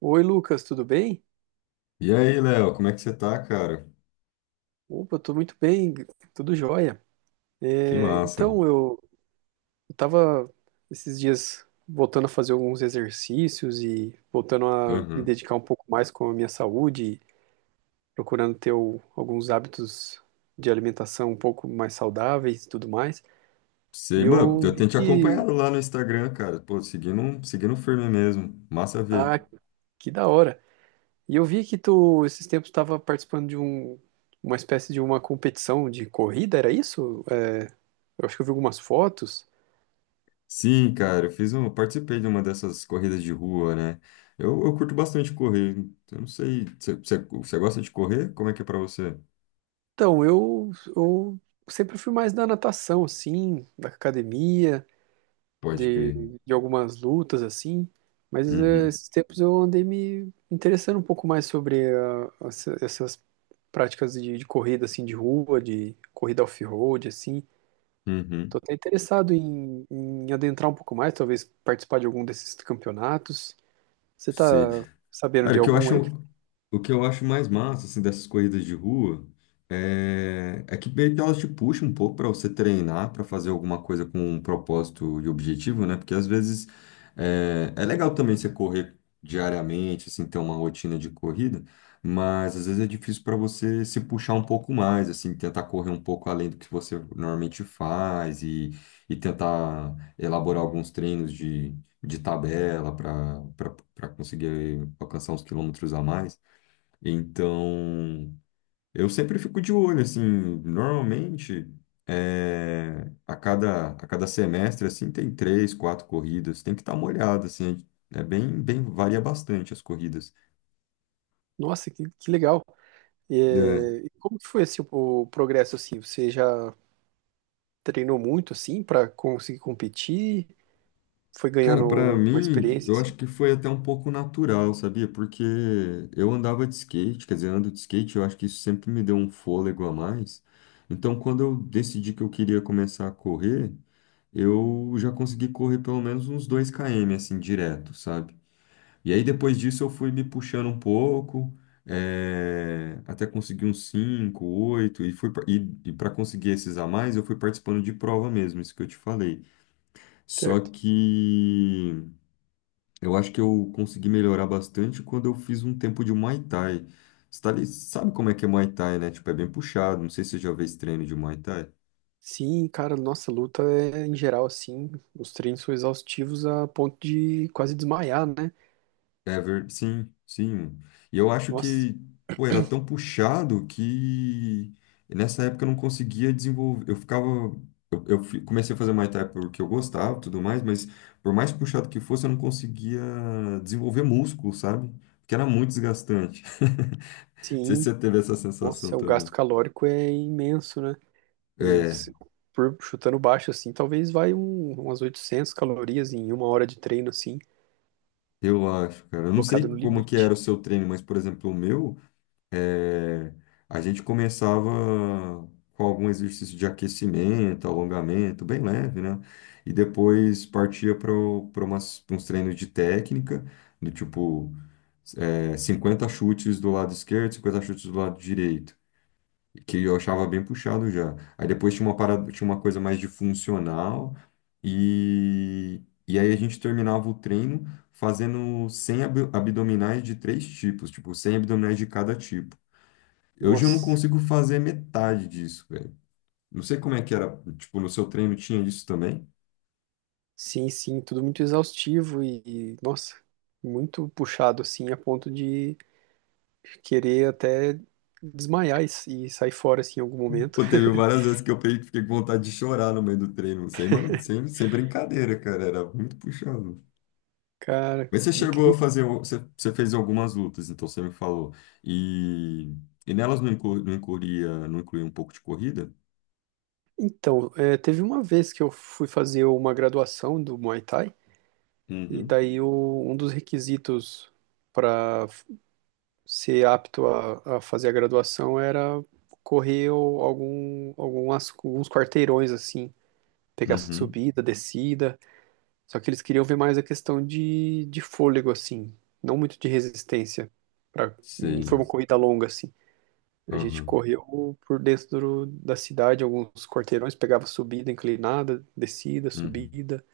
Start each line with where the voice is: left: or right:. right: Oi, Lucas, tudo bem?
left: E aí, Léo, como é que você tá, cara?
right: Opa, eu tô muito bem, tudo jóia.
left: Que
right: É,
left: massa.
right: então, eu eu tava esses dias voltando a fazer alguns exercícios e voltando a me
left: Aham.
right: dedicar um pouco mais com a minha saúde, procurando ter alguns hábitos de alimentação um pouco mais saudáveis e tudo mais. E
left: Sei, mano,
right: eu
left: eu
right: vi
left: tenho te
right: que...
left: acompanhado lá no Instagram, cara. Pô, seguindo, seguindo firme mesmo. Massa ver.
right: Ah, que da hora! E eu vi que tu, esses tempos, estava participando de uma espécie de uma competição de corrida, era isso? É, Eu acho que eu vi algumas fotos.
left: Sim, cara, eu participei de uma dessas corridas de rua, né? Eu curto bastante correr. Eu não sei, você gosta de correr? Como é que é pra você?
right: Então, eu sempre fui mais da natação, assim, da academia,
left: Pode
right: de,
left: crer.
right: de algumas lutas, assim, mas
left: Uhum,
right: esses tempos eu andei me interessando um pouco mais sobre essas práticas de corrida, assim, de rua, de corrida off-road, assim. Tô
left: uhum.
right: até interessado em adentrar um pouco mais, talvez participar de algum desses campeonatos. Você tá
left: Sei.
right: sabendo
left: Cara,
right: de
left: o que eu
right: algum aí?
left: acho, o que eu acho mais massa, assim, dessas corridas de rua é que meio que elas te puxam um pouco para você treinar, para fazer alguma coisa com um propósito e objetivo, né? Porque às vezes é legal também você correr diariamente, assim, ter uma rotina de corrida, mas às vezes é difícil para você se puxar um pouco mais, assim, tentar correr um pouco além do que você normalmente faz e tentar elaborar alguns treinos de tabela para conseguir alcançar uns quilômetros a mais. Então, eu sempre fico de olho, assim, normalmente é, a cada semestre, assim, tem três, quatro corridas, tem que estar molhado, assim, é bem, bem, varia bastante as corridas.
right: Nossa, que legal!
left: É,
right: E como que foi assim, o progresso assim? Você já treinou muito assim pra conseguir competir? Foi
left: cara, pra
right: ganhando uma
left: mim,
right: experiência
left: eu
right: assim,
left: acho que foi até um pouco natural, sabia? Porque eu andava de skate, quer dizer, ando de skate, eu acho que isso sempre me deu um fôlego a mais. Então, quando eu decidi que eu queria começar a correr, eu já consegui correr pelo menos uns 2 km, assim, direto, sabe? E aí, depois disso, eu fui me puxando um pouco, até conseguir uns 5 8 e para conseguir esses a mais, eu fui participando de prova mesmo, isso que eu te falei. Só
right: certo?
left: que. Eu acho que eu consegui melhorar bastante quando eu fiz um tempo de Muay Thai. Sabe como é que é Muay Thai, né? Tipo, é bem puxado. Não sei se você já fez treino de Muay Thai.
right: Sim, cara, nossa luta é em geral assim, os treinos são exaustivos a ponto de quase desmaiar, né?
left: Sim, sim. E eu acho
right: Nossa,
left: que, pô, era tão puxado que nessa época eu não conseguia desenvolver. Eu ficava. Comecei a fazer Muay Thai porque eu gostava e tudo mais, mas por mais puxado que fosse, eu não conseguia desenvolver músculo, sabe? Porque era muito desgastante. Não sei se
right: sim,
left: você teve essa sensação
right: nossa, o
left: também.
right: gasto calórico é imenso, né? Eh,
left: É,
right: Se- Por Chutando baixo assim, talvez vai umas 800 calorias em uma hora de treino assim,
left: eu acho, cara. Eu não
right: colocado
left: sei
right: no
left: como que era
right: limite.
left: o seu treino, mas, por exemplo, o meu, eh, a gente começava com algum exercício de aquecimento, alongamento, bem leve, né? E depois partia para umas uns treinos de técnica, do tipo, 50 chutes do lado esquerdo, 50 chutes do lado direito que eu achava bem puxado já. Aí depois tinha uma parada, tinha uma coisa mais de funcional e e aí a gente terminava o treino fazendo 100 abdominais de três tipos, tipo 100 abdominais de cada tipo. Hoje eu não
right: Nossa,
left: consigo fazer metade disso, velho. Não sei como é que era, tipo, no seu treino tinha isso também?
right: sim, sim, tudo muito exaustivo e nossa, muito puxado assim a ponto de querer até desmaiar e sair fora assim em algum momento.
left: Pô, teve várias vezes que fiquei com vontade de chorar no meio do treino, sem, ma- sem, sem brincadeira, cara, era muito puxado.
right: Cara,
left: Mas você chegou a
right: incrível.
left: fazer, você fez algumas lutas, então você me falou. E, e nelas não, inclu, não incluía, não incluía um pouco de corrida?
right: Então, é, teve uma vez que eu fui fazer uma graduação do Muay Thai e
left: Uhum.
right: daí um dos requisitos para ser apto a fazer a graduação era correr alguns quarteirões assim, pegar
left: Uhum,
right: subida, descida. Só que eles queriam ver mais a questão de fôlego assim, não muito de resistência. Não foi
left: sei.
right: uma corrida longa assim. A gente
left: Aham,
right: correu por dentro da cidade, alguns quarteirões, pegava subida inclinada, descida,
left: uhum,
right: subida.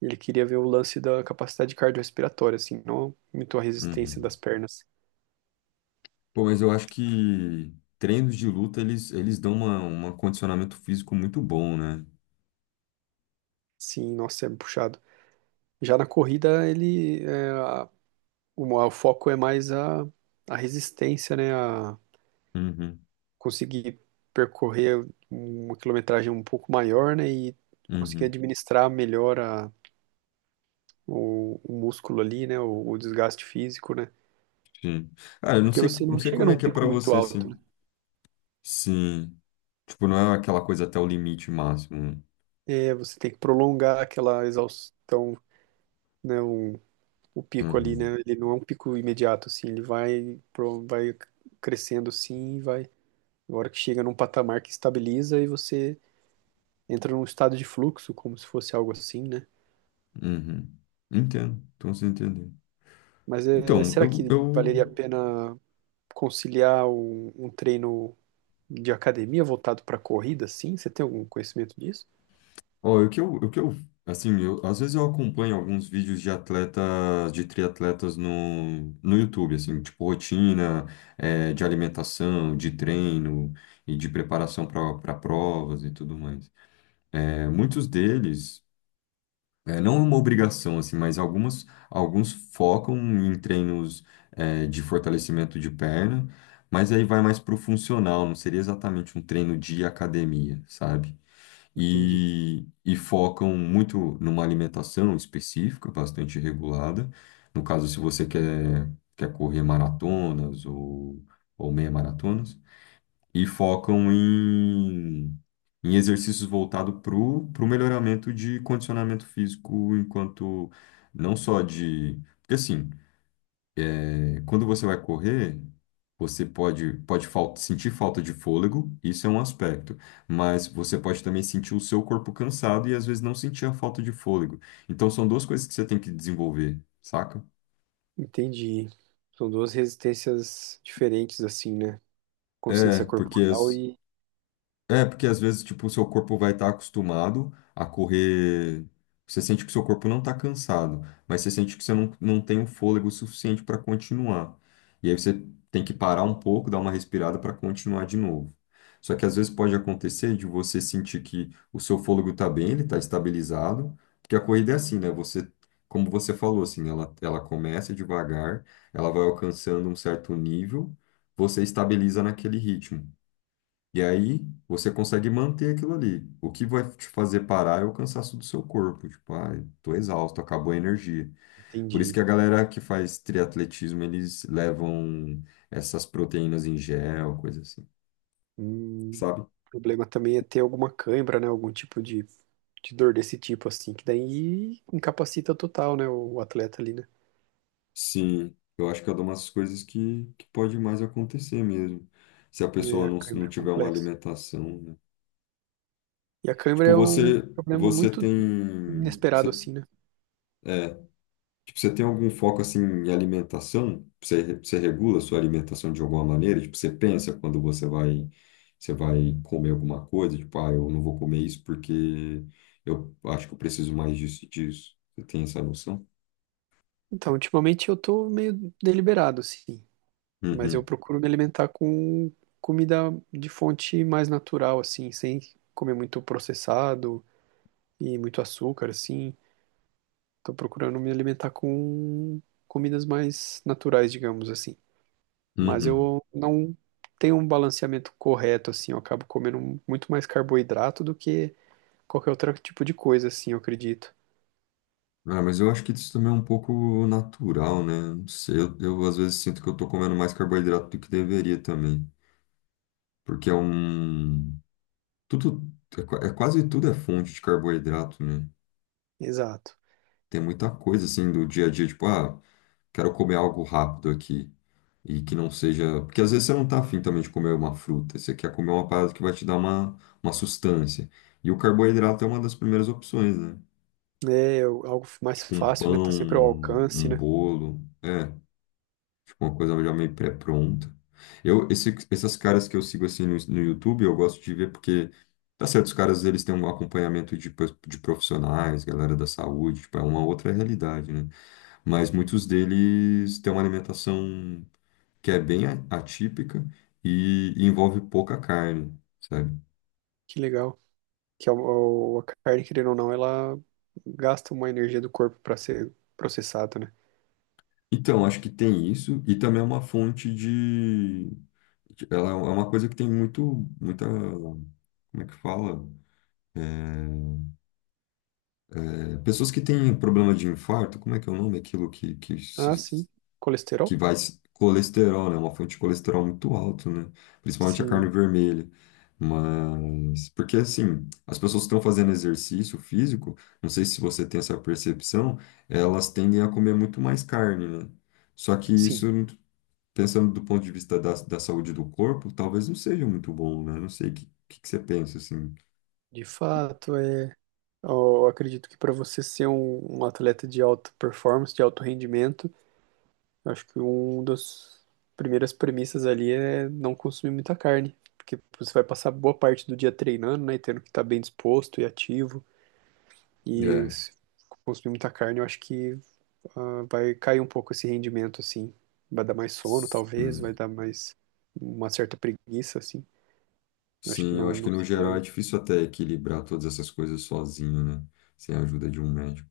right: Ele queria ver o lance da capacidade cardiorrespiratória, assim, não muito a resistência
left: uhum.
right: das pernas.
left: Pô, mas eu acho que treinos de luta, eles dão uma, um condicionamento físico muito bom, né?
right: Sim, nossa, é puxado. Já na corrida, ele, é, a- o foco é mais a resistência, né? A
left: Uhum,
right: conseguir percorrer uma quilometragem um pouco maior, né? E conseguir
left: uhum,
right: administrar melhor o músculo ali, né? O desgaste físico, né?
left: sim. Ah, eu não
right: Porque
left: sei,
right: você
left: não
right: não
left: sei
right: chega
left: como é
right: num
left: que é
right: pico
left: pra
right: muito
left: você,
right: alto,
left: assim.
right: né?
left: Sim. Tipo, não é aquela coisa até o limite máximo, né?
right: É, você tem que prolongar aquela exaustão, né? O pico ali,
left: Uhum,
right: né? Ele não é um pico imediato, assim. Ele vai crescendo, assim, e vai. Na hora que chega num patamar que estabiliza e você entra num estado de fluxo, como se fosse algo assim, né?
left: uhum. Entendo, então você entendeu.
right: Mas é,
left: Então,
right: será que valeria a pena conciliar um treino de academia voltado para corrida, assim? Você tem algum conhecimento disso?
left: ó, assim, eu, às vezes eu acompanho alguns vídeos de atletas, de triatletas no YouTube, assim, tipo rotina, de alimentação, de treino e de preparação para provas e tudo mais. Muitos deles, não é uma obrigação, assim, mas algumas, alguns focam em treinos, de fortalecimento de perna, mas aí vai mais para o funcional, não seria exatamente um treino de academia, sabe?
right: Entendi.
left: E, e focam muito numa alimentação específica, bastante regulada. No caso, se você quer, quer correr maratonas ou meia maratonas, e focam em, em exercícios voltados para o melhoramento de condicionamento físico, enquanto não só de. Porque assim. É, quando você vai correr, você sentir falta de fôlego, isso é um aspecto, mas você pode também sentir o seu corpo cansado e às vezes não sentir a falta de fôlego. Então são duas coisas que você tem que desenvolver, saca?
right: Entendi. São duas resistências diferentes, assim, né?
left: É,
right: Consciência
left: porque
right: corporal
left: as-
right: e.
left: É, porque às vezes, tipo, o seu corpo vai estar acostumado a correr. Você sente que o seu corpo não está cansado, mas você sente que você não tem o fôlego suficiente para continuar. E aí você tem que parar um pouco, dar uma respirada para continuar de novo. Só que às vezes pode acontecer de você sentir que o seu fôlego está bem, ele está estabilizado, porque a corrida é assim, né? Você, como você falou, assim, ela começa devagar, ela vai alcançando um certo nível, você estabiliza naquele ritmo. E aí você consegue manter aquilo ali. O que vai te fazer parar é o cansaço do seu corpo. Tipo, ai, tô exausto, acabou a energia. Por isso
right: Entendi.
left: que a galera que faz triatletismo, eles levam essas proteínas em gel, coisa assim,
right: Hum,
left: sabe?
right: o problema também é ter alguma cãibra, né? Algum tipo de dor desse tipo, assim, que daí incapacita total, né? O atleta ali, né?
left: Sim, eu acho que é uma das coisas que pode mais acontecer mesmo. Se a
right: É,
left: pessoa
right: a
left: não
right: cãibra é
left: tiver uma
right: complexa.
left: alimentação, né?
right: E a cãibra
left: Tipo,
right: é um
left: você,
right: problema
left: você
right: muito
left: tem. Você,
right: inesperado, assim, né?
left: é, tipo, você tem algum foco assim em alimentação? Você regula a sua alimentação de alguma maneira? Tipo, você pensa quando você vai comer alguma coisa? Tipo, ah, eu não vou comer isso porque eu acho que eu preciso mais disso e disso. Você tem essa noção?
right: Então, ultimamente eu tô meio deliberado, assim. Mas eu
left: Uhum,
right: procuro me alimentar com comida de fonte mais natural, assim, sem comer muito processado e muito açúcar, assim. Tô procurando me alimentar com comidas mais naturais, digamos assim. Mas
left: uhum.
right: eu não tenho um balanceamento correto, assim. Eu acabo comendo muito mais carboidrato do que qualquer outro tipo de coisa, assim, eu acredito.
left: Ah, mas eu acho que isso também é um pouco natural, né? Não sei, eu às vezes sinto que eu tô comendo mais carboidrato do que deveria também. Porque é um... Tudo... É, é quase tudo é fonte de carboidrato, né?
right: Exato.
left: Tem muita coisa assim do dia a dia, tipo, ah, quero comer algo rápido aqui. E que não seja. Porque às vezes você não tá afim também de comer uma fruta, você quer comer uma parada que vai te dar uma sustância. E o carboidrato é uma das primeiras opções, né?
right: Algo mais
left: Tipo um
right: fácil, né?
left: pão,
right: Tá sempre ao alcance,
left: um
right: né?
left: bolo, é, tipo uma coisa já meio pré-pronta. Essas caras que eu sigo assim no YouTube, eu gosto de ver porque, tá certo, os caras eles têm um acompanhamento de profissionais, galera da saúde, tipo, é uma outra realidade, né? Mas muitos deles têm uma alimentação que é bem atípica e envolve pouca carne, sabe?
right: Que legal. Que a carne, querendo ou não, ela gasta uma energia do corpo para ser processada, né?
left: Então, acho que tem isso e também é uma fonte de... Ela é uma coisa que tem muito, muita... Como é que fala? É, pessoas que têm problema de infarto, como é que é o nome? Aquilo que
right: Ah,
left: se-
right: sim.
left: que
right: Colesterol?
left: vai se- Colesterol, né? Uma fonte de colesterol muito alto, né? Principalmente a carne
right: Sim,
left: vermelha. Mas porque assim, as pessoas que estão fazendo exercício físico, não sei se você tem essa percepção, elas tendem a comer muito mais carne, né? Só que isso,
right: sim.
left: pensando do ponto de vista da saúde do corpo, talvez não seja muito bom, né? Não sei o que você pensa, assim.
right: De fato, é. Eu acredito que para você ser um atleta de alta performance, de alto rendimento, eu acho que uma das primeiras premissas ali é não consumir muita carne, porque você vai passar boa parte do dia treinando, né, e tendo que estar bem disposto e ativo, e
left: É.
right: se consumir muita carne, eu acho que vai cair um pouco esse rendimento, assim, vai dar mais sono, talvez, vai
left: Sim.
right: dar mais uma certa preguiça, assim, eu acho que
left: Sim, eu acho que
right: não
left: no geral é
right: seria
left: difícil até equilibrar todas essas coisas sozinho, né? Sem a ajuda de um médico.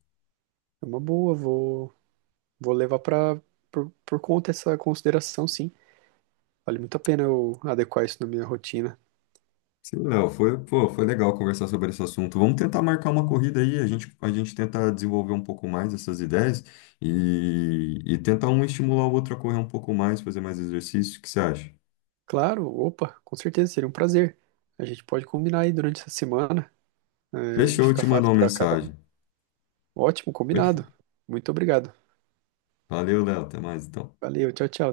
right: uma boa, vou levar para por conta essa consideração, sim. Vale muito a pena eu adequar isso na minha rotina.
left: Sim, Léo, foi, pô, foi legal conversar sobre esse assunto. Vamos tentar marcar uma corrida aí, a gente tenta desenvolver um pouco mais essas ideias e tentar um estimular o outro a correr um pouco mais, fazer mais exercício. O que você acha?
right: Claro, opa, com certeza seria um prazer. A gente pode combinar aí durante essa semana. É,
left: Fechou, eu
right: fica
left: te mando
right: fácil
left: uma
right: para cada um.
left: mensagem.
right: Ótimo,
left: Fechou.
right: combinado. Muito obrigado.
left: Valeu, Léo, até mais então.
right: Valeu, tchau, tchau. Até